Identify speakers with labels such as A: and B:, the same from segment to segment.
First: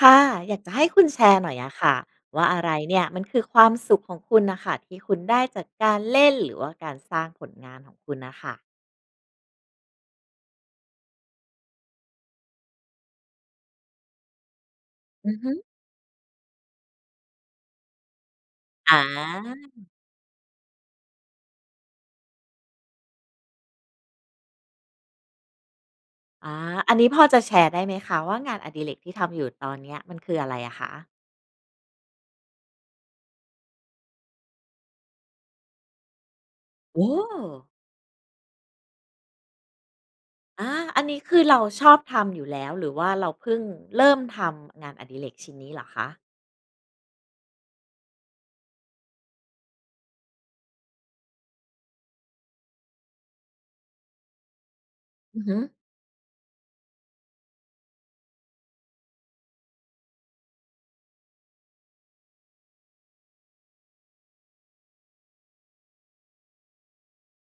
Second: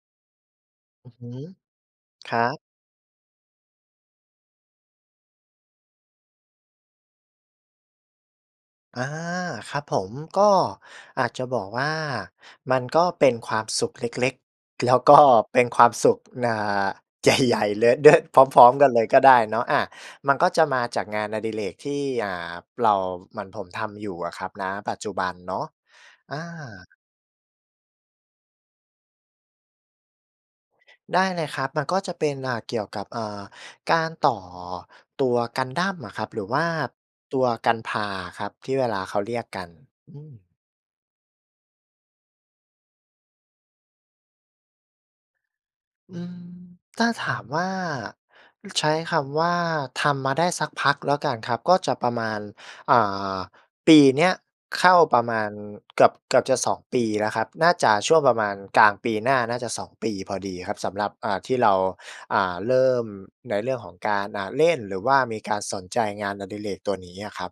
A: ค่ะ อยากจะให้คุณ
B: อือ
A: แช
B: ฮึ
A: ร์หน่อยอะค่ะ
B: คร
A: ว่า
B: ั
A: อ
B: บ
A: ะไรเนี่ยมันคือความสุขของคุณน่ะค่ะ? ที่คุณได้จากการเล่นหรือว่าการสร้างผลงานของคุณน่ะค่ะ
B: อา ครับผม ก็อาจจะบอกว่า มันก็เป็นความสุขเล็ก ๆ แล้วก็
A: อือฮ
B: เป็
A: ึ
B: นความสุข อ่า ใหญ่ ๆ เลยเด้อ พร้อม ๆ กัน
A: อ
B: เลยก็ได้เนาะ อา
A: า
B: มันก็จะมาจากงานอดิเรกที่ อ่า เรา เหมือนผมทำอยู่อะครับ ณ ปัจจุบันเนาะ อ
A: อา
B: า
A: อันนี้พอจะแชร์ได้ไหมคะว่า งานอดิเรกที่ทำอยู่ตอนเนี้ย มันคืออะไรอะคะ?
B: ได้เลยครับ มันก็จะเป็น อ่า เกี่ยวกับ เอ่อ การต่อตัวกันดั้มอะครับหรือว่า
A: โอ้
B: ตัว Gunpla อะครับ ที่เวลาเขาเรียกกัน อืม
A: อา อันนี้คือเราชอบทำอยู่แล้ว หรือว่าเราเพิ่งเริ่มทำงานอดิเรกชิ้นนี้เหรอคะ?
B: อืม ถ้าถามว่า ใช้คำว่า ทำมาได้สักพักแล้วกันครับ ก็จะประมาณ อ่า ปีเนี้ยเข้าประม
A: อื
B: า
A: อ
B: ณ
A: ฮึ
B: เกือบ เกือบจะ 2 ปีแล้วครับ น่าจะช่วงประมาณกลางปีหน้าน่าจะ 2 ปีพอดีครับ สำหรับ อ่า ที่เรา อ่า เริ่มในเรื่องของการ อ่า เล่น หรือว่ามีการสนใจงานอดิเรกตัวนี้อะครับ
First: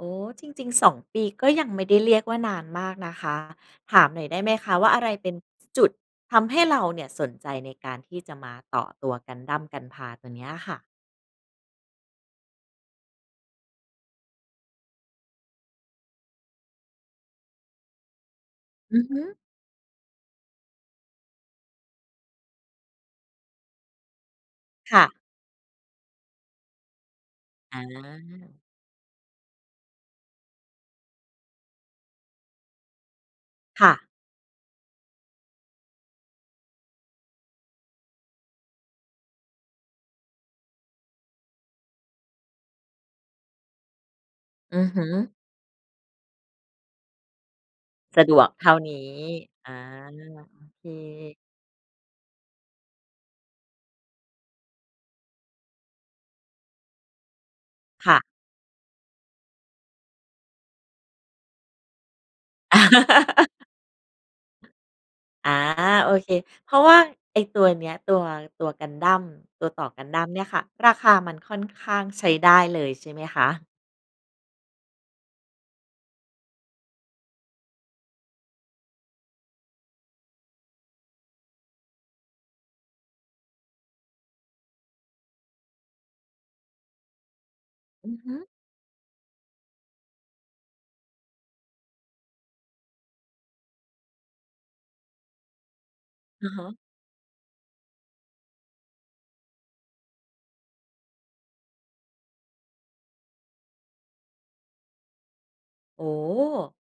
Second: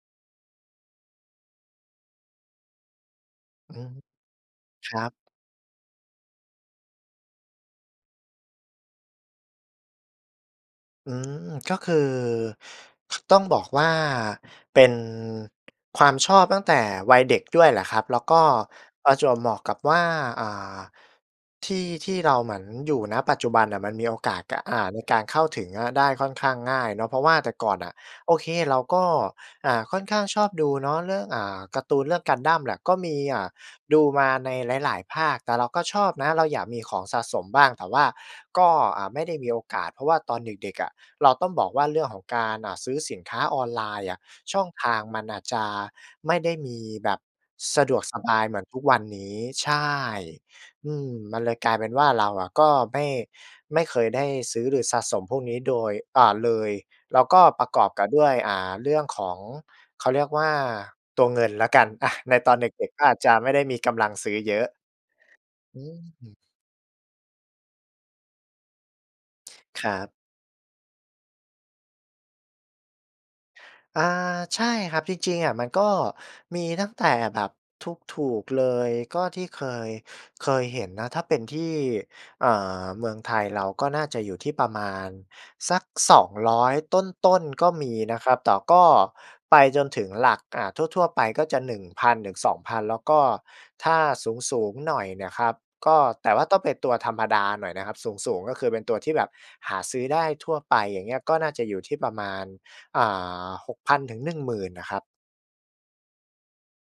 A: อ๋อ จริง ๆ 2 ปีก็ยังไม่ได้เรียกว่า นานมากนะคะ
B: อืม
A: ถามหน่อยได้ไหมคะ? ว่
B: ค
A: า
B: ร
A: อะ
B: ั
A: ไร
B: บ
A: เป็น จ จุดทำให้เราเนี่ยสนใจในการที่จะมาต่อตัว กันดั้ม Gunpla ตัวเนี้ยค่ะ
B: อืม ก็คือ ต้องบอกว่า เป็นความชอบตั้งแต่วัยเด็กด้วยแหละครับ แล้วก็
A: อือ
B: ปร
A: ฮ
B: ะ
A: ึ
B: จวบเหมาะกับว่า อ่า ที่ที่เราเหมือนอยู่ ณ ปัจจุบันน่ะมันมีโอกาส ก อ่า
A: ค
B: ใน
A: ่ะ
B: การเข้าถึงอะได้ค่อนข้างง่ายเนาะ เพราะว่าแต่ก่
A: อ
B: อนน่ะ โอเค
A: า
B: เราก็ อ่า ค่อนข้างชอบดู เนาะ เรื่อง อ่า การ์ตูนเรื่องกันดั้มแหละ ก็มี อ่า
A: ค่
B: ดู
A: ะ
B: มาในหลาย ๆ ภาค แต่เราก็ชอบนะ เราอยากมีของสะสมบ้าง แต่ว่าก็ อ่า ไม่ได้มีโอกาส เพราะว่าตอนเด็ก ๆ อะ เราต้องบอกว่า เรื่องของการ อ่า ซื้อสินค้าออนไลน์อะช่อง
A: อื
B: ท
A: อ
B: า
A: ฮ
B: ง
A: ึ
B: มันอาจจะไม่ได้มีแบบสะดวกส
A: สะ
B: บ
A: ด
B: า
A: ว
B: ย
A: ก
B: เหมื
A: เ
B: อ
A: ท
B: น
A: ่า
B: ทุก
A: นี
B: ว
A: ้
B: ันนี้
A: อ
B: ใ
A: า
B: ช่
A: โอเ
B: อืม
A: ค
B: มันเลยกลายเป็นว่า เราอะก็ไม่ ไม่เคยได้ซื้อหรือสะสมพวกนี้ โดย อ่า เลย แล้วก็ประกอบกั
A: ค
B: บ
A: ่ะ
B: ด้วย อ่า เรื่องของ เขาเรียกว่า ตัวเงินแล้วกัน อะ ในตอนเด็ก ๆ ก็อาจจะไม่ได้มีกำลังซื้อเยอะ
A: อา
B: อ
A: โอเค
B: ืม
A: เพราะว่าไอ้ตัวเนี้ย ตัว ตัวกันดั้ม ตัวต
B: ค
A: ่อ
B: รั
A: กัน
B: บ
A: ดั้มเนี่ยค่ะ ราคามันค่อนข้างใช้ได้เลย ใช่ไหมคะ?
B: อา ใช่ครับ จริง ๆ อะมันก็มีตั้งแต่แบบถูก ๆ เลย ก็ที่เคย เคยเห็นนะ ถ้าเป็นที่ อ่า เมืองไทยเราก็น่าจะอยู่ที่ประมาณสัก 200 ต้น ๆ ก็มี
A: อื
B: น
A: อ
B: ะ
A: ฮ
B: คร
A: ึ
B: ับ แต่ก็ไปจนถึงหลัก อ่า ทั่ว ๆ ไปก็จะ 1,000-2,000 แล้วก็ถ้าสูง ๆ หน่อยเนี่ยครับ ก็ แต่ว่
A: อ
B: า
A: ะ
B: ต้
A: ฮ
B: องเป็
A: ะ
B: นตัวธรรมดาหน่อยนะครับ สูง ๆ ก็คือเป็นตัวที่แบบหาซื้อได้ทั่วไป อย่างเงี้ย ก็น่าจะอยู่ที่ประมาณ อ่า 6,000-10,000 น่ะครับ
A: โอ้โฮ!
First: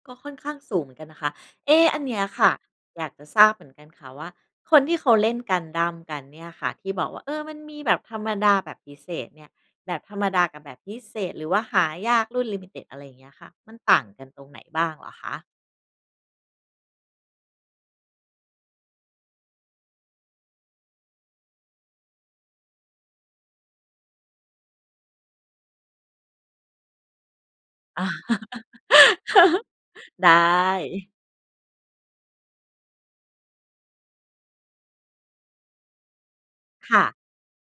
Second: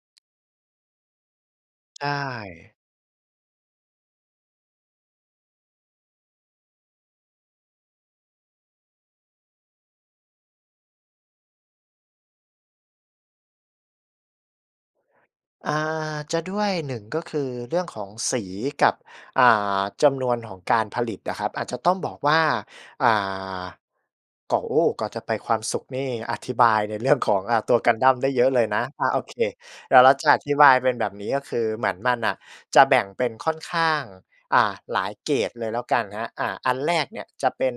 A: ก็ค่อนข้างสูงเหมือนกันนะคะ เอ๊ อั
B: ใช
A: นเนี้ยค่ะ
B: ่
A: อยากจะทราบเหมือนกันค่ะว่า คนที่เขาเล่นกันดั้มกันเนี่ยค่ะ ที่บอกว่า เออ มันมีแบบธรรมดา แบบพิเศษเนี่ย แบบธรรมดากับแบบพิเศษ หรือว่าหายากรุ่น limited อะไรอย่างเงี้ยค่ะ มันต่างกันตรงไหนบ้างเหรอคะ?
B: อ่า จะด้วย 1 ก็คือเรื่องของสีกับ อ่า จำนวนของการผลิตอะครับ อาจจะต้องบอกว่า อ่า ก่อ โอ้ ก่อนจะไปความสุขนี่อธิบายในเรื่อง ของ อ่า ตัวกันดั้มได้เยอะเลยนะ อา โอเค เดี๋ยวเรา
A: ไ
B: จ
A: ด
B: ะอธิบายเป็นแ
A: ้
B: บบนี้ ก็คือเหมือนมันน่ะจะแบ่งเป็นค่อนข้าง อ่า หลายเกรดเลยแล้วกันครับ อ่า อันแ
A: ค
B: ร
A: ่
B: ก
A: ะ
B: เนี่ยจะเป็น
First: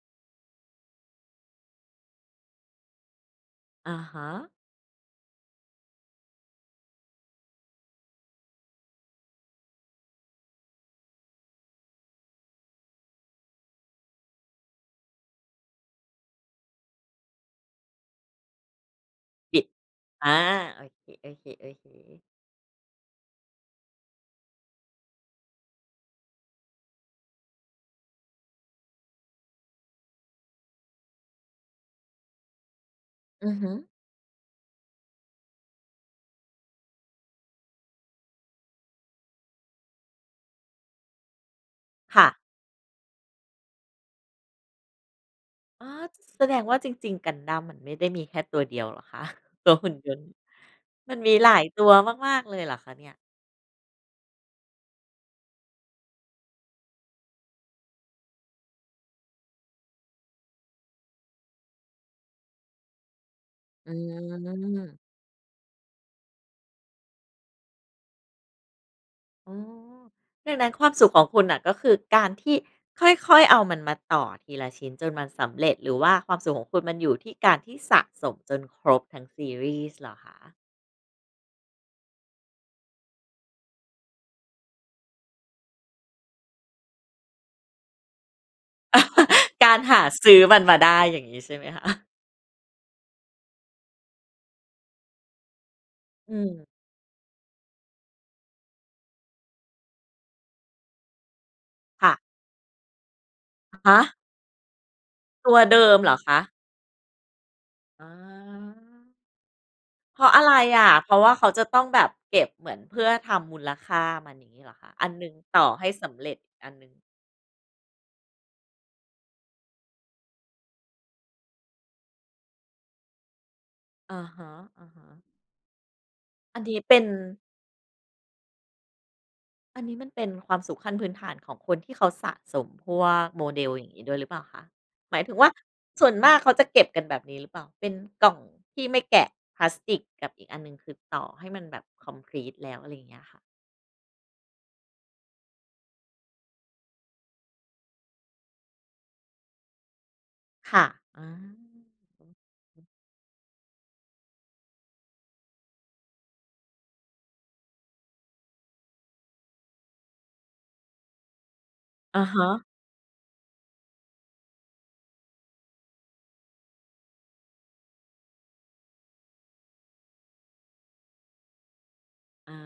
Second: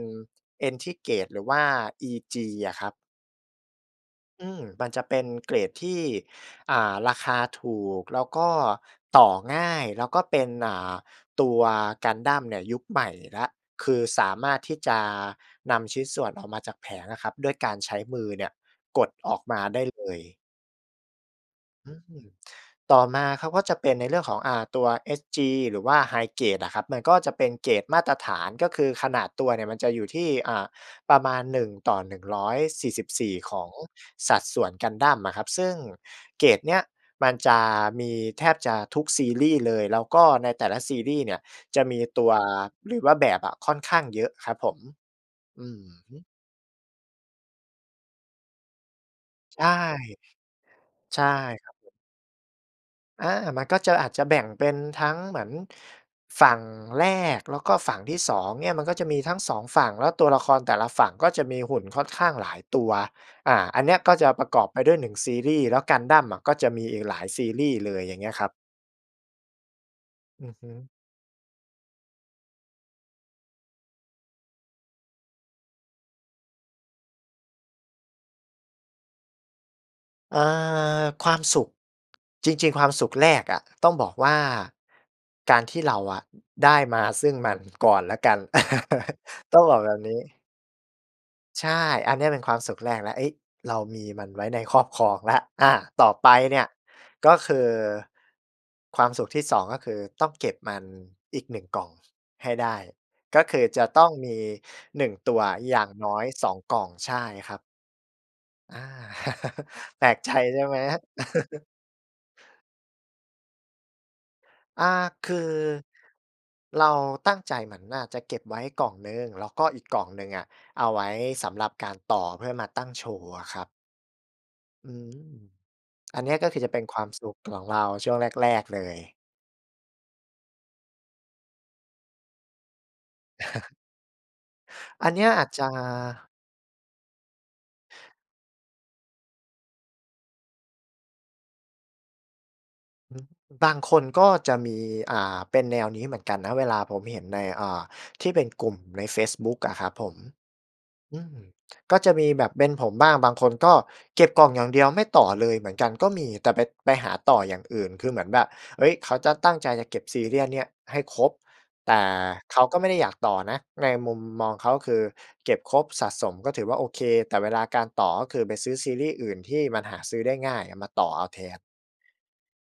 B: Entry Grade หรือว่า EG อะครับ
A: อะฮะ
B: อืม มันจะเป็นเกรดที่ อ่า ราคาถูกแล้วก็ต่อง่าย แล้วก็เป็น อ่า ตัวกันดั้มเนี่ยยุคใหม่แล้ว คือสามารถที่จะนำชิ้นส่วนออกมาจากแผงอะครับ ด้วยการใช้มือเนี่ยกดออก
A: บ
B: ม
A: ิ
B: า
A: ด
B: ได้เล
A: อา
B: ย
A: โอเค
B: อื
A: ๆ ๆ
B: ม ต่อมาเขาก็จะเป็นในเรื่องของ อ่า ตัว HG หรือว่า High Grade อะครับ มันก็จะเป็นเกรดมาตรฐาน ก็คือขนาดตัวเนี่ยมันจะอยู่ที่ อ่า ประมาณ 1:144
A: อื
B: ข
A: อ
B: อ
A: ฮึ
B: งสัดส่วนกันดั้มอะครับ ซึ่งเกรดเนี้ยมันจะมีแทบจะทุกซีรีส์เลย แล้วก็ในแต่ละซีรีส์เนี่ยจะมี
A: ค
B: ต
A: ่
B: ั
A: ะ
B: ว หรือว่าแบบอะค่อนข้างเยอะครับผม อื
A: อ
B: อ
A: ๋อ
B: ฮึ
A: แสดงว่าจริง ๆ กันดั้มมันไม่ได้มีแค่ตัวเดียวเหรอ คะ?
B: ใช
A: ต
B: ่
A: ัวหุ่นยนต์ มั
B: ใ
A: น
B: ช่
A: มีหลาย
B: ครับ
A: ตั
B: ผ
A: ว
B: ม
A: มาก ๆ เลยเหรอคะเนี่ย?
B: อา มันก็จะ อาจจะแบ่งเป็นทั้งเหมือน ฝั่งแรก แล้วก็ฝั่งที่ 2 เนี่ยมันก็จะมีทั้ง 2 ฝั่ง แล้วตัวละครแต่ละฝั่งก็จะมีหุ่นค่อนข้างหลายตัว อ่า อัน
A: อื
B: นี้อะก็จะประกอบไปด้ว
A: ม
B: ย 1 ซีรีส์ แล้วกันดั้มอะก็จะมีอีกหลายซีรีส์เลย อย่างเงี้ยครับ
A: อ๋อ
B: อ
A: ด
B: ื
A: ั
B: อ
A: ง
B: ฮ
A: นั้น
B: ึ
A: ความสุขของคุณน่ะก็คือการที่ค่อย ๆ เอามันมาต่อทีละชิ้นจนมันสำเร็จ หรือว่าความสุขของคุณมันอยู่ที่การที่สะสมจนครบทั้งซีรีส์เหรอค
B: เออ
A: ะ?
B: ความสุข จริง ๆ ความสุขแรกอะต้องบอกว่า การที่เราอะได้มาซึ่งมันก่อนแล้วกัน ต้อง
A: กา
B: บอ
A: ร
B: กแบ
A: ห
B: บ
A: า
B: นี
A: ซ
B: ้
A: ื้อมันมาได้ อย่างงี้ใช่ไ
B: ใ
A: หม
B: ช่
A: คะ?
B: อันเนี้ยเป็นความสุขแรกแล้ว เอ๊ย! เรามีมันไว้ในครอบครองแล้ว อา ต่อไป
A: อื
B: เนี
A: ม
B: ่ยก็คือ ความสุขที่ 2 ก็คือต้องเก็บมันอีกหนึ่งกล่อง
A: ค่ะ
B: ให้ได้ ก็คือ
A: อะ
B: จะ
A: ฮ
B: ต้อง
A: ะ
B: มี 1 ตัว
A: ต
B: อ
A: ั
B: ะ
A: วเ
B: อ
A: ด
B: ย่า
A: ิ
B: ง
A: มเ
B: น
A: หร
B: ้
A: อ
B: อย
A: คะ?
B: 2 กล่อง ใช่ครับ
A: อ
B: อา
A: า
B: แปล
A: เพ
B: ก
A: รา
B: ใ
A: ะ
B: จ
A: อะไร
B: ใช่ไหม
A: อะ?
B: ครับ?
A: เพราะว่าเขาจะต้องแบบเก็บเหมือนเพื่อทำมูลค่ามัน อย่างงี้เหรอ
B: อา
A: คะ? อันห
B: ค
A: นึ่ง
B: ือ
A: ต่อให้สำเร็จ อีกอัน
B: เ
A: ห
B: ร
A: นึ
B: า
A: ่ง
B: ตั้งใจเหมือนว่า จะเก็บไว้กล่องหนึ่ง แล้วก็อีกกล่องหนึ่งอะเอาไว้สำหรับการต่อเพื่อมาตั้งโชว์อะครับ
A: อะฮะ
B: อืม
A: ๆ
B: อันเนี้ยก็ค
A: อ
B: ื
A: ั
B: อ
A: น
B: จะ
A: นี้
B: เป็น
A: เป
B: ค
A: ็
B: วา
A: น
B: มสุขของเราช่วงแรก ๆ เลย
A: อันนี้มันเป็นความสุขขั้นพื้นฐานของคนที่เขาสะสมพวก model อย่างงี้ด้วยหรือเปล่าคะ?
B: อัน
A: หม
B: เ
A: า
B: น
A: ย
B: ี้ย
A: ถึง
B: อ
A: ว
B: า
A: ่
B: จ
A: า
B: จะ
A: ส่วนมากเขาจะเก็บกันแบบนี้หรือเปล่า? เป็นกล่องที่ไม่แกะพลาสติกกับอีกอันหนึ่ง คือต่อให้มันแบบ คอมพลีต แล้ว อะไรอย่างเ
B: อ
A: ง
B: ื
A: ี
B: อฮ
A: ้
B: ึ
A: ยค่ะ
B: บางคนก็จะมี อ่า เป็นแนวนี้เหมือนกันนะ เวลาผมเห็นใน อ่า ที่เป็นกลุ่มในเฟซบุ๊กอะครับผม
A: ค่ะ
B: อ
A: อา
B: ื
A: อื
B: ม ก็จ
A: อ
B: ะ
A: ฮ
B: มีแบบเป็น
A: ึ
B: ผมบ้าง บางคนก็เก็บกล่องอย่างเดียวไม่ต่อเลยเหมือนกันก็มี แต่ไป ไปหาต่ออย่างอื่น คือเหมือนแบบ เฮ้ย เขาจะตั้งใจจะเก็บ serial เนี่ยให้ครบ แต่
A: อะฮ
B: เข
A: ะ
B: าก็ไม่ได้อยากต่อนะ ในมุมมองเขาคือเก็บครบ สะสม ก็ถือว่าโอเค แต่เวลาการต่อ ก็คือไปซื้อซีรีส์อื่นที่มันหาซื้อได้ง่ายอะมาต่อเอาแทน
A: อา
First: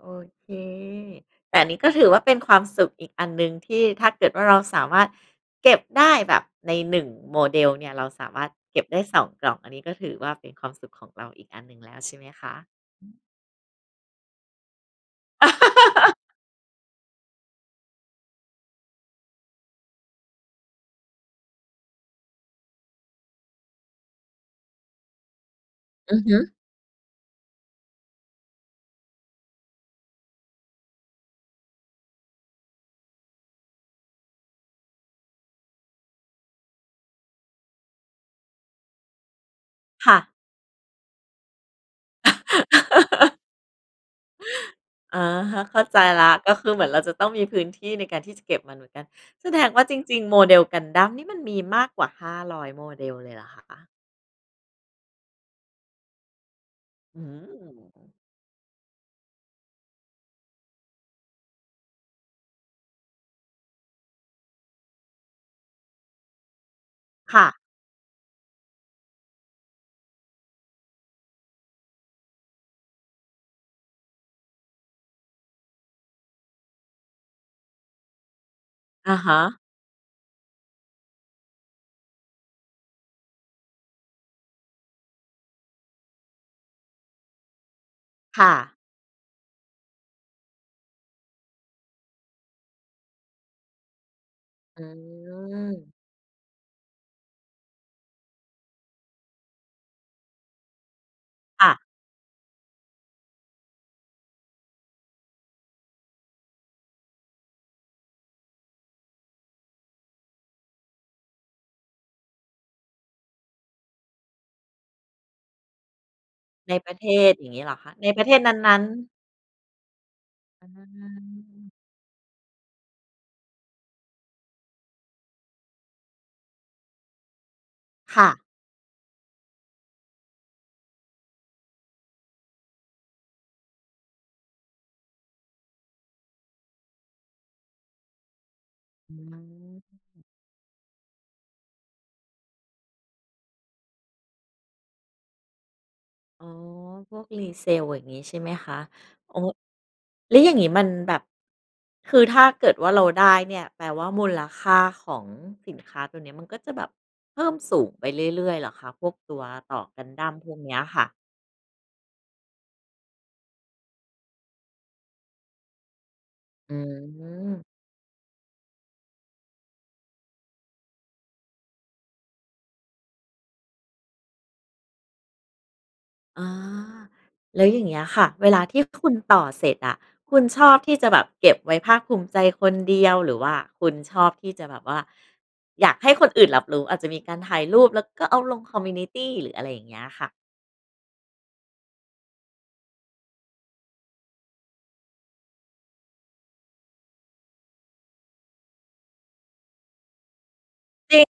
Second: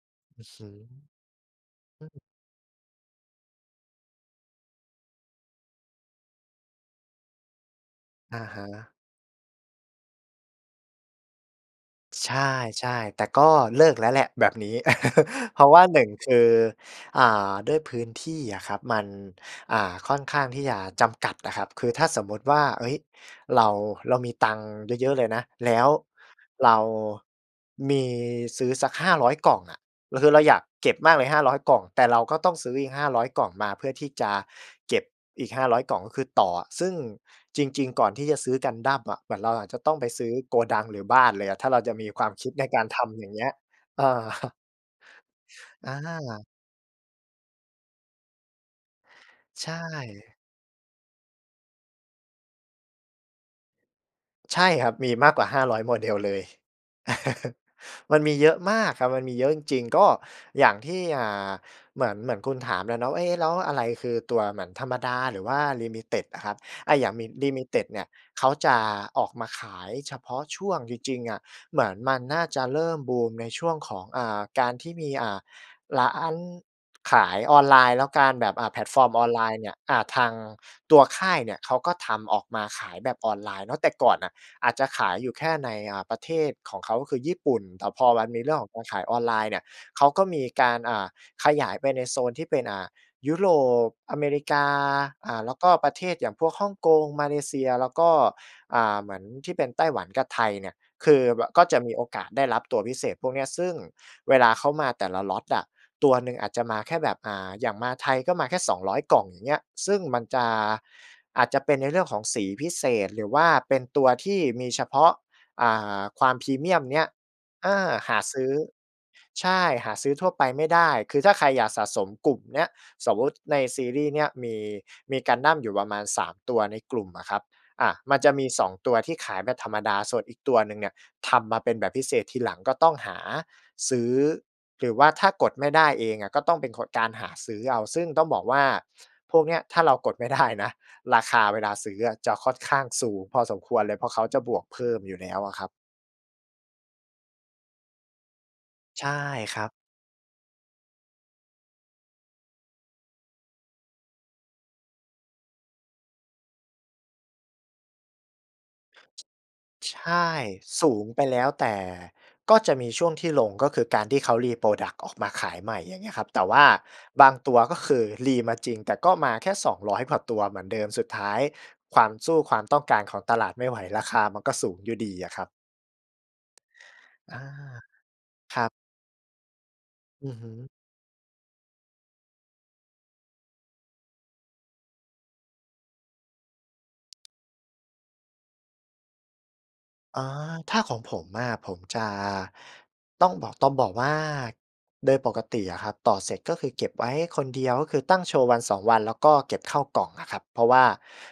A: โอ
B: อ
A: เ
B: ื
A: ค
B: อฮึ
A: แต่นี้ก็ถ
B: อ
A: ื
B: ื
A: อว่
B: ม
A: าเป็นความสุขอีกอันหนึ่ง ที่ถ้าเกิดว่าเราสามารถเก็บได้แบบใน 1 model เนี่ย เราสา
B: อ
A: มา
B: ะ
A: รถ
B: ฮ
A: เก็บ
B: ะ
A: ได้ 2 กล่อง อันนี้ก็ถือว่าเป็นความสุขของเราอีกอันหนึ่งแล้วใช่ไหม
B: ใช
A: คะ?
B: ่
A: อือฮ
B: ๆ
A: ึ
B: แต่ก็เลิกแล้วแหละแบบนี้ เพราะว่า 1 คือ อ่า ด้วยพื้นที่อะครับ มัน อ่า ค่อนข้างที่จะจำกัดอะครับ คือถ้าสมมุติว่า เฮ้ย เรา เรามีตังค์เยอะ ๆ เลยนะ แล้ว
A: อือฮึ
B: เรา มีซื้อสัก 500 กล่องอะ เราคือเราอยากเก็บมากเลย 500 กล่อง แต่เราก็ต้องซื้ออีก 500 กล่องมาเพื่อที่จะเก็บอีก 500 กล่อง ก็คือต่ออะ ซึ่งจริง ๆ ก่อนที่จะซื้อ Gundam อะ เหมือนเราอาจจะต้องไป
A: ค่
B: ซื้
A: ะ
B: อโกดังหรือบ้านเลยอะ ถ้าเราจะมีความคิดในการทำอย่างเงี้ย เออ
A: อะฮะ เข้า
B: อ
A: ใจแล้ว
B: า
A: ก็คือเหมือนเราจะต้องมีพื้นที่ในการที่จะเก็บมันเหมือนกัน แสด
B: ใช
A: งว่าจริง
B: ่
A: ๆ model Gundam นี่มันมีมากกว่า 500 model เลยเหรอคะ?
B: ใช่ครับ มีมากกว่า 500 Model เลย
A: อืม
B: มันมีเยอะมากครับ มันมีเยอะจริง ๆ ก็อย่างที่ อ่า เหมือน เหมือนคุณถามแหละเนาะว่า เอ๊ แล้วอะไรคือตัวเหมือนธรรมดาหรือว่า ลิมิติด อะครับ อะ อย่างมิ
A: ค่
B: ลิ
A: ะ
B: มิติด เนี่ยเขาจะออกมาขายเฉพาะช่วงจริง ๆ อะ เหมือนมันน่าจะเริ่มบูมในช่วงของ อ่า การที่มี อ่า ร้านขายออนไลน์ แล้วการแบบ อะ แพลตฟอร
A: อ
B: ์ม
A: ะ
B: ออ
A: ฮ
B: นไลน
A: ะ
B: ์เนี่ย อา ทางตัวค่ายเนี่ยเขาก็ทำออกมาขายแบบออนไลน์เนาะ แต่ก่อนน่ะอาจจะขายอยู่แค่ใน อ่า ประเทศของเขาก็คือญี่ปุ่น แต่พอมันม
A: ค
B: ี
A: ่
B: เรื่องขอ
A: ะ
B: งการขายออนไลน์เนี่ย เขาก็มีการ อ่า ขยายไปในโซนที่เป็น อ่า ยุโรป อเมริกา
A: อ
B: อ่า แล้วก็ป
A: ืม
B: ระเทศอย่างพวกฮ่องกง มาเลเซีย แล้วก็ อ่า เหมือนที่เป็นไต้หวันกับไทยเนี่ย คือแบบ ก็
A: ค่
B: จ
A: ะ
B: ะมีโอกาสได้รับตัวพิเศษพวกเนี้ย ซึ่งเวลาเขามาแต่ละ Lot อะ ตัวหนึ่งอาจจะมาแค่แบบ อ่า อย่างมาไทยก็มาแค่ 200 กล่อง อย่างเงี้ย ซึ่งมันจะ อาจจะเป็นในเรื่องของสีพิเศษหรือว่าเป็นตัวที่มีเฉพาะ อ่า ความพรีเม
A: ใน
B: ียม
A: ปร
B: เ
A: ะ
B: นี
A: เ
B: ้
A: ท
B: ย
A: ศอย่างงี้
B: เอ
A: เหรอค
B: อ
A: ะ? ใน
B: ห
A: ป
B: า
A: ระเท
B: ซ
A: ศ
B: ื้อ
A: นั้น ๆ
B: ใช่ หาซื้อทั่วไปไม
A: อ
B: ่ได้ คือถ้าใครอยา
A: ืม
B: กสะสมกลุ่มเนี้ย สมมุติในซีรีส์เนี้ยมี มีกันดั้มอยู่ประมาณ 3 ตัวในกลุ่มอะครับ อะ มั
A: ค
B: น
A: ่
B: จะ
A: ะ
B: มี 2 ตัวที่ขายแบบธรรมดา ส่วนอีกตัวหนึ่งเนี่ยทำมาเป็นแบบพิเศษทีหลัง ก็ต้องหาซื้อ หรือว่าถ้ากดไม่ได้เองอะก็ต้องเป็นคน การหาซื้อเอา ซึ่งต้องบอกว่า
A: อื
B: พวกเนี้ย ถ้าเรากด
A: ม
B: ไม่ได้นะ ราคาเวลาซื้ออะจะค่อนข้างสูงพอสมควรเลย เพราะเขาจะบวกเพิ่มอยู่แล้วอะครับ
A: อ๋อ พวก resale อย่างงี้ใช่ไหมคะ?
B: ใช่
A: โอ้
B: ครับ
A: แล้วอย่างงี้มันแบบ คือถ้าเกิดว่าเราได้เนี่ย แปลว่ามูลค่าของสินค้าตัวเนี้ย มันก็จะแบบเพิ่มสูงไปเรื่อย ๆ เหรอคะ พวกตัวต่อ
B: ใ
A: ก
B: ช
A: ันดั้
B: ่
A: มพวกเนี้ย
B: สู
A: ค่
B: ง
A: ะ?
B: ไปแล้ว แต่ก็จะมีช่วงที่ลง ก็คือการที่เขา reproduct ออกมาขายใหม่ อย่างเงี้ยครับ แต่ว่า
A: อื
B: บางตัว
A: ม
B: ก็คือ re มาจริง แต่ก็มาแค่ 200 กว่าตัวเหมือนเดิม สุดท้ายความ สู้ความต้องการของตลาดไม่ไหว ราคามันก็สูงอยู่ดีอะครับ
A: อ๋อ
B: อา
A: แล้วอย่างเงี้ยค่ะ เว
B: ค
A: ลา
B: รับ
A: ที่คุณต่อเสร็จอะ
B: อื
A: ค
B: อ
A: ุณ
B: ฮ
A: ช
B: ึ
A: อบที่จะแบบเก็บไว้ภาคภูมิใจคนเดียว หรือว่าคุณชอบที่จะแบบว่าอยากให้คนอื่นรับรู้ อาจจะมีการถ่ายรูปแล้วก็เอาลง คอมมิวนิตี หรืออะไรอย่างเงี้ย
B: อ
A: ค
B: ๋อ
A: ่ะ?
B: ถ้าของผมอะ ผมจะ ต้องบอก ต้องบอกว่าโดยปกติอะครับ ต่อเสร็จก็คือเก็บไว้คนเดียว ก็คือตั้งโชว์ 1-2 วัน แล้วก็เก็บเข้ากล่องอะครับ เพราะว่า
A: จริง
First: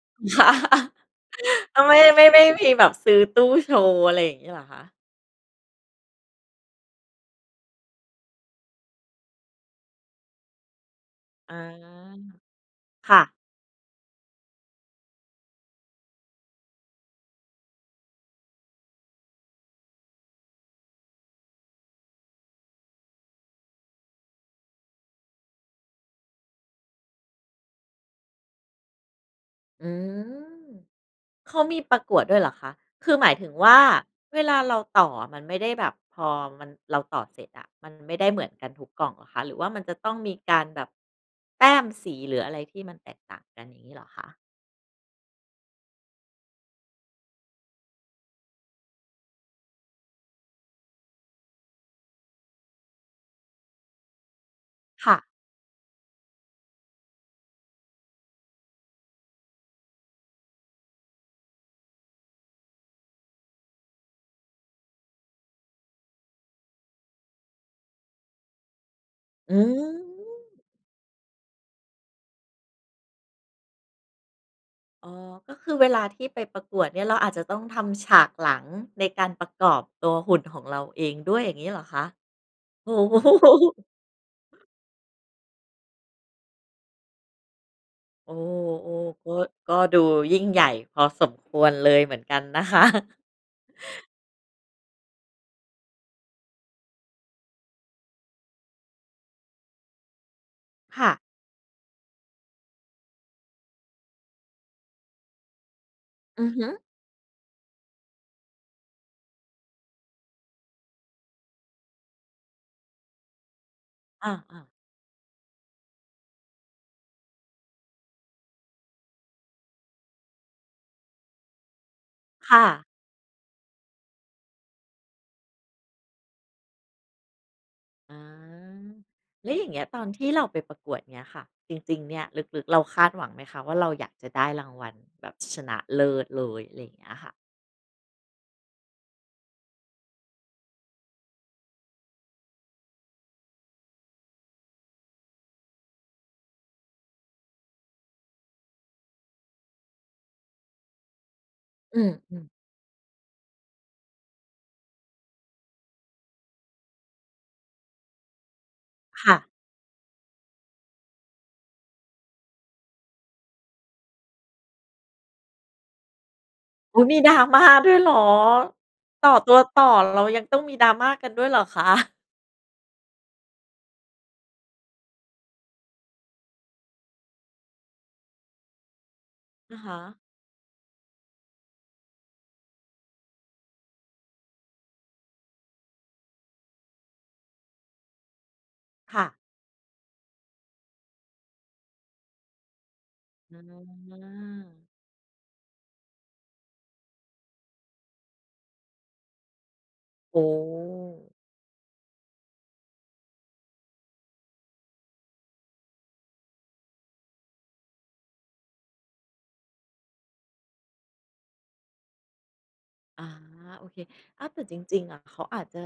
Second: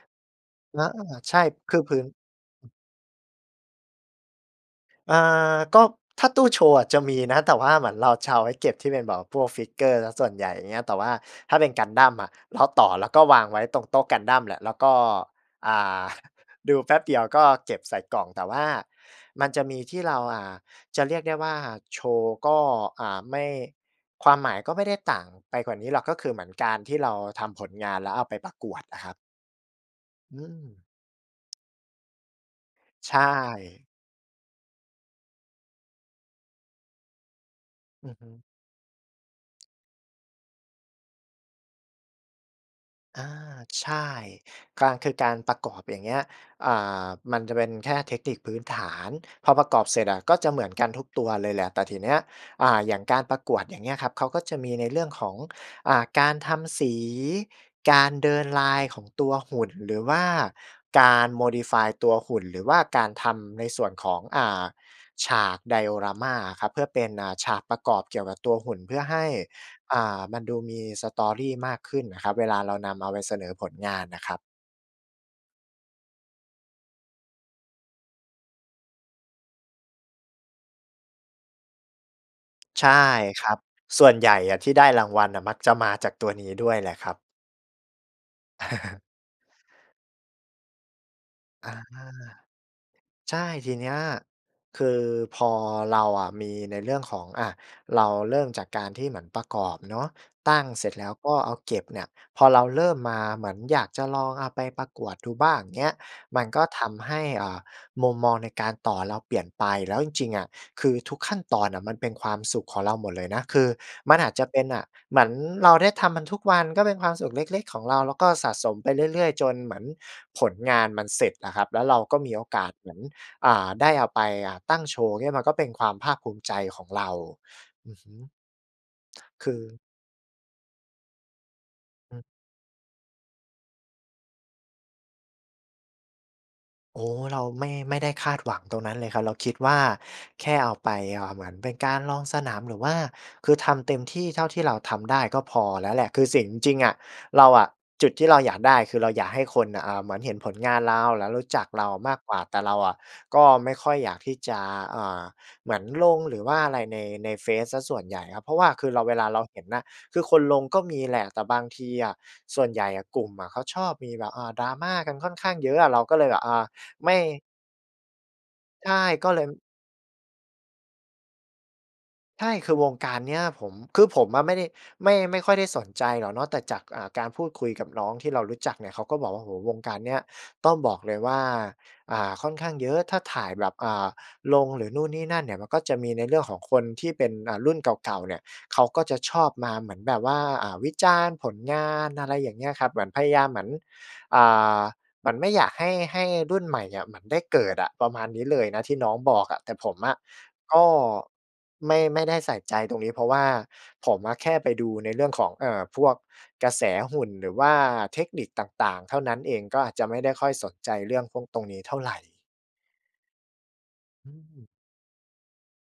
B: อา ใช่ ค
A: แล
B: ือ
A: ้วไ
B: พ
A: ม
B: ื
A: ่
B: ้น
A: ไม่ ไม่มีแบบซื้อตู้โชว์ อะไรอย่างงี้เหรอคะ?
B: อ่า ก็ ถ้าตู้โชว์อะจะมีนะ แต่ว่าเหมือนเราจะเอาไว้เก็บที่เป็นแบบพวก figure เสียส่วนใหญ่ อย่างเงี้ย แต่ว่า
A: อ
B: ถ
A: ๋
B: ้
A: อ
B: าเป็นกันดั้มอะ เราต่อแล้ว
A: ค่
B: ก็
A: ะ
B: วางไว้ตรงโต๊ะกันดั้มแหละ แล้วก็ อ่า ดูแป๊บเดียวก็เก็บใส่กล่อง แต่ว่ามันจะมีที่เรา อ่า จะเรียกได้ว่าโชว์ก็ อ่า ไม่ ความหมายก็ไม่ได้ต่างไปกว่านี้หรอก ก็คือเหมือนการที่เราทำผลงาน แล้วเอาไปประกวดอะครับ
A: อื
B: อื
A: ม
B: ม
A: เขามีประกวดด้วยเหรอคะ? ค
B: ใ
A: ื
B: ช
A: อหมายถึงว่า
B: ่
A: เวลาเราต่ออะมันไม่ได้แบบ พอมัน เราต่อเสร็จอะมัน
B: อ
A: ไ
B: ื
A: ม
B: อ
A: ่ไ
B: ฮ
A: ด้
B: ึ
A: เหมือนกันทุกกล่องเหรอคะ? หรือว่ามันจะต้องมีการแบบแต้มสี หรืออะไรที่มันแต
B: อ
A: กต่าง
B: า
A: กัน อย่าง
B: ใช
A: งี้เหร
B: ่
A: อคะ?
B: การ คือการประกอบอย่างเงี้ย อ่า มันจะเป็นแค่เทคนิคพื้นฐาน พอประกอบเสร็จอะก็จะเหมือนกันทุกตัวเลยแหละ แต่ทีเนี้ย อ่า อย่างการประกวด อย่างเงี้ยครับ เขาก็จะมีในเรื่
A: ค
B: อง
A: ่
B: ข
A: ะ
B: อง อ่า การทำสี การเดินไลน์ของตัวหุ่นหรือว่าการ Modify ตัวหุ่น หรือว่าการทำในส่วนของ อ่า ฉาก Diorama ครับ เพื่อเป็น อ่า ฉากประกอบเกี่ยวกับตัว หุ่นเพื่อให้
A: อื
B: อ่า มัน
A: ม
B: ดูมี Story มากขึ้นน่ะครับเวลาเรานำเอาไปเสนอผลงานน่ะครับ
A: อ๋อ ก็คือเวลาที่ไปประกวดเนี่ยเราอาจจะต้องทำฉากหลังในการประกอบตัวหุ่นของเราเองด้วย อย่างงี้เหรอคะ?
B: ใ
A: โ
B: ช
A: อ
B: ่
A: ้โฮ
B: ครับ ส่วนใหญ่อะที่ได้รางวัลน่ะ มักจะมาจากตัวนี้ด้วยแหละครับ
A: โอ้ ๆ ก็ ก็ดูยิ่งใหญ่พอสมคว
B: อ
A: ร
B: า
A: เลยเหมือนกันนะ คะ
B: ใช่ ทีเนี้ย คือพอเราอะมีในเรื่องของ อะ เราเริ่มจากการที่เหมือนประกอบเนาะ ตั้งเสร็จ
A: ค
B: แล้
A: ่
B: ว
A: ะ
B: ก็เอาเก็บเนี่ย พอเราเริ่มมา เหมือนอยากจะลองเอาไปประกวดดูบ้าง เงี้ย มั
A: อ
B: น
A: ือ
B: ก
A: ฮ
B: ็
A: ึ
B: ทำให้ อ่า มุมมองในการต่อเราเปลี่ยนไป แล้วจริง ๆ อะคือทุกขั้นตอนน่ะมันเป็นความสุขของเราหมด เลยนะ คือมันอ
A: อ
B: าจจะเป
A: า
B: ็น
A: ๆ
B: น่ะ เหมือนเราได้ทำมันทุกวันก็เป็นความสุขเล็ก ๆ ของเรา แล้วก็สะสมไปเรื่อย ๆ จนเหมือนผลงานมันเสร็จอะครับ แล้วเราก็มีโอ
A: ค
B: ก
A: ่
B: าส
A: ะ
B: เหมือน อ่า ได้เอาไป อ่า ตั้งโชว์ เงี้ย มันก็เป็นความภาคภูมิใจของเรา อือฮ
A: อ
B: ึ
A: ืม แล
B: ค
A: ้วอย่างเ
B: ือ
A: งี้ยตอนที่เราไปประกวด เงี้ยค่ะ จริง ๆ เนี่ยลึก ๆ เราคาดหวังไหมคะ? ว่า เราอยากจะได้รางวัลแบบชนะเลิศเลย ไร
B: โอ
A: เง
B: ้
A: ี้ย
B: โฮ
A: ค่ะ
B: เราไม่ ไม่ได้คาดหวังตรงนั้นเลยครับ เราคิด ว่า แค่เอาไป เอ่อ เหมือนเป็นการลองสนาม หรือว่า คือทำเต็มที่เท่าที่เราทำได้ก็พอแล้วแหละ คือสิ่ง จริง ๆ อะเราอะ จุดที่เราอยากได้คือเราอยากให้คนน่ะ อ่า เหมือนเห็นผลงานเรา แล้วรู้จักเรา
A: อื
B: มากกว่า
A: ม ๆ
B: แต่เราอะก็ไม่ค่อยอยากที่จะ อ่า เหมือนลงหรือว่าอะไรใน ในเฟซเสียส่วนใหญ่ครับ เพราะว่า คือเรา เวล
A: ค
B: า
A: ่
B: เรา
A: ะ
B: เห็นนะ คือคนลงก็มีแหละ แต่บางทีอะส่วนใหญ่อะกลุ่มอะเขาชอบมีแบบ อ่า Drama กันค่อนข้างเยอะอะ เราก็เลยแบบ อ่า ไม
A: อุ๊ย มี
B: ่
A: Drama ด้วยเหรอ?
B: ใช่
A: ต
B: ก
A: ่
B: ็
A: อ
B: เลย
A: ตั
B: ม
A: วต่อเรายังต้องมี Drama กันด้วยเหรอคะ?
B: ใช่ คือวงการเนี้ยผม คือผมอะไม่ได้ ไม่ ไม่ค่อยได้สนใจหรอกเนาะ แต่จาก อ่า การพูดคุยกับน้องที่เรารู้จักเนี่ยเขาก็บอกว่า โอ้โฮ ว
A: อะ
B: ง
A: ฮ
B: การเนี
A: ะ
B: ้ยต้องบอกเลยว่า อ่า ค่อนข้างเยอะ ถ้าถ่ายแบบ อ่า ลงหรือนู่นนี่นั่นเนี่ยมันก็จะมีในเรื่องของคนที่เป็น อ่า รุ่นเก่า ๆ เนี่ยเขาก็จะ
A: ค่
B: ช
A: ะ
B: อบมาเหมือนแบบว่า อ่า วิจารณ์ผลงาน อะไรอย่างเงี้ยครับ เหมือนพยายาม
A: อื
B: เหมือน อ่า
A: ม
B: เหมือนไม่อยากให้ ให้รุ่นใหม่อะเหมือนได้เกิดอะ ประมาณนี้เลยนะที่น้องบอกอะ แต่ผมอะ
A: โอ้
B: ก็
A: โฮ
B: ไม่ ไม่ได้ใส่ใจตรงนี้ เพราะว่าผมอะแค่ไปดูในเรื่องของ เอ่อ พวกกระแสหุ่นหรือว่าเทคนิคต่าง ๆ เท่านั้นเอง ก็อาจจะไม่ได้ค่อยสนใจเรื่องพวกตรงนี้เท่าไร
A: อา โอเค
B: อ
A: อา แต่
B: ืม
A: จริง ๆ อะ เขาอาจจะ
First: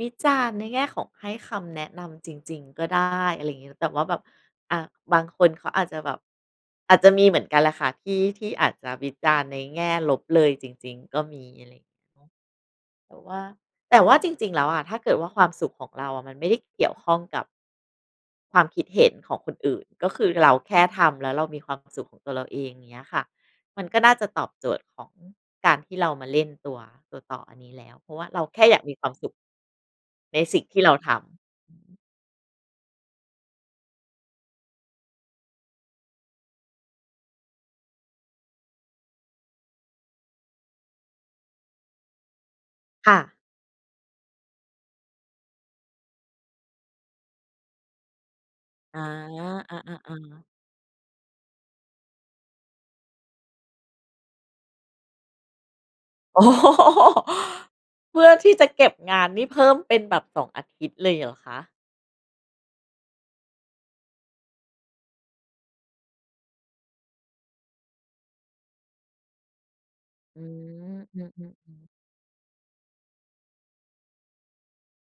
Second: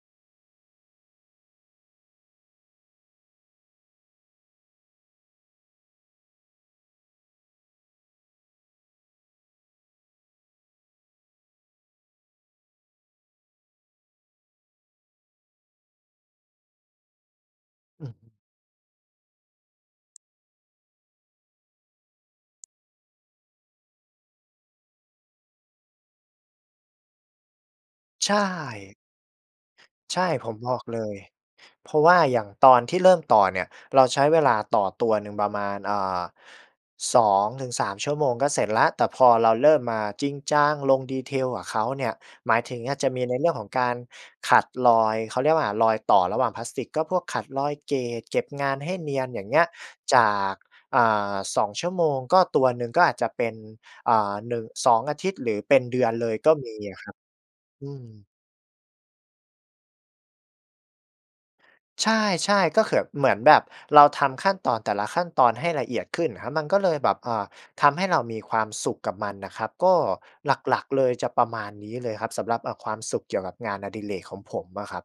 A: วิจารณ์ในแง่ของให้คำแนะนำจริง ๆ ก็ได้ อะไรอย่างงี้ แต่ว่าแบบ อะ บางคนเขาอาจจะแบบ อาจจะมีเหมือนกันแหละค่ะ ที่ ที่อาจจะวิจารณ์ในแง่ลบเลยจริง ๆ ก็มี อะไรอย่างนี้ แต่ว่า แต่ว่าจริง ๆ แล้วอะ ถ้าเกิดว่าความสุขของเราอะมันไม่ได้เกี่ยวข้องกับ
B: อือฮึ
A: ความคิดเห็นของคนอื่น ก็คือเราแค่ทำแล้วเรามีความสุขของตัวเราเอง อย่างงี้อะค่ะ มันก็น่าจะตอบโจทย์ของการที่เรามาเล่นตัว ตัวต่ออันนี้แล้ว เพราะว่า
B: ใช
A: เราแค่อยากม
B: ่
A: ีความสุข
B: ใช่
A: ใน
B: ผ
A: ส
B: ม
A: ิ่ง
B: บ
A: ท
B: อ
A: ี่
B: ก
A: เรา
B: เล
A: ทำ
B: ย
A: อือ
B: เ
A: ฮ
B: พ
A: ึ
B: ราะว่าอย่างตอนที่เริ่มต่อเนี่ย เราใช้เวลาต่อตัวหนึ่งประมาณ อ่า 2-3 ชั่วโมงก็เสร็จแล้ว แต่พอเราเริ่มมาจริงจังลง detail กับเขาเนี่ย หมายถึงอาจจ
A: ค
B: ะ
A: ่
B: มี
A: ะ
B: ในเรื่องของการขัดรอย เขาเรียกว่า รอยต่อระหว่างพลาสติก ก็พวกขัดรอย gate เก็บงานให้
A: อา
B: เนียน อย่างเงี้ย
A: อะ ๆ อ
B: จา
A: า
B: ก อ่า 2 ชั่วโมง ก็ ตัวหนึ่งก็อาจจะเป็น อ่า หนึ่ง 2 อาทิตย์ หรือเป็นเดือนเลย
A: โอ้
B: ก็
A: โฮ
B: มีอะครับ อื
A: เพื
B: ม
A: ่อที่จะเก็บงานนี่เพิ่มเป็นแบบ 2 อาทิตย์เลยเหรอคะ?
B: ใช่ ๆ ก็คือแบบ เหมือนแบบเราทำขั้นตอนแต่ละขั้นตอนให้ละเอียดขึ้นครับ มันก็เลยแบบ อ่า ทำให้เรามีความสุขกับมันน่ะครับ ก็
A: อื
B: หลัก
A: ม
B: ๆ เลย
A: อื
B: จะประ
A: ม
B: มาณ
A: ๆ
B: น
A: ๆ
B: ี้เลยครับ สำหรับ เออ ความสุขเกี่ยวกับงานอดิเรกของผมอะครับ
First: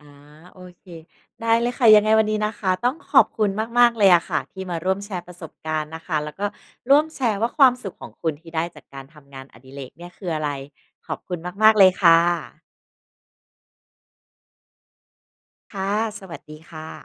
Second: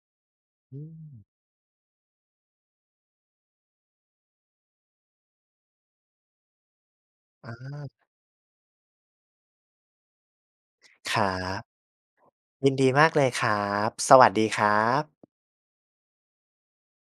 A: อา โอ
B: อื
A: เค
B: ม
A: ได้เลยค่ะ ยังไงวันนี้นะคะ ต้องขอบคุณมาก ๆ เลยอะค่ะที่มาร่วมแชร์ประสบการณ์นะคะ แล้วก็ร่วมแชร์ว่
B: อ
A: า ความส
B: า
A: ุขของคุณที่ได้จากการทำงานอดิเรกเนี่ยคืออะไร ข
B: ค
A: อบ
B: รั
A: คุณ
B: บ
A: มาก ๆ เลยค่ะ
B: ยินดีมากเลยครับ สวัสดีครับ
A: ค่ะ สวัสดีค่ะ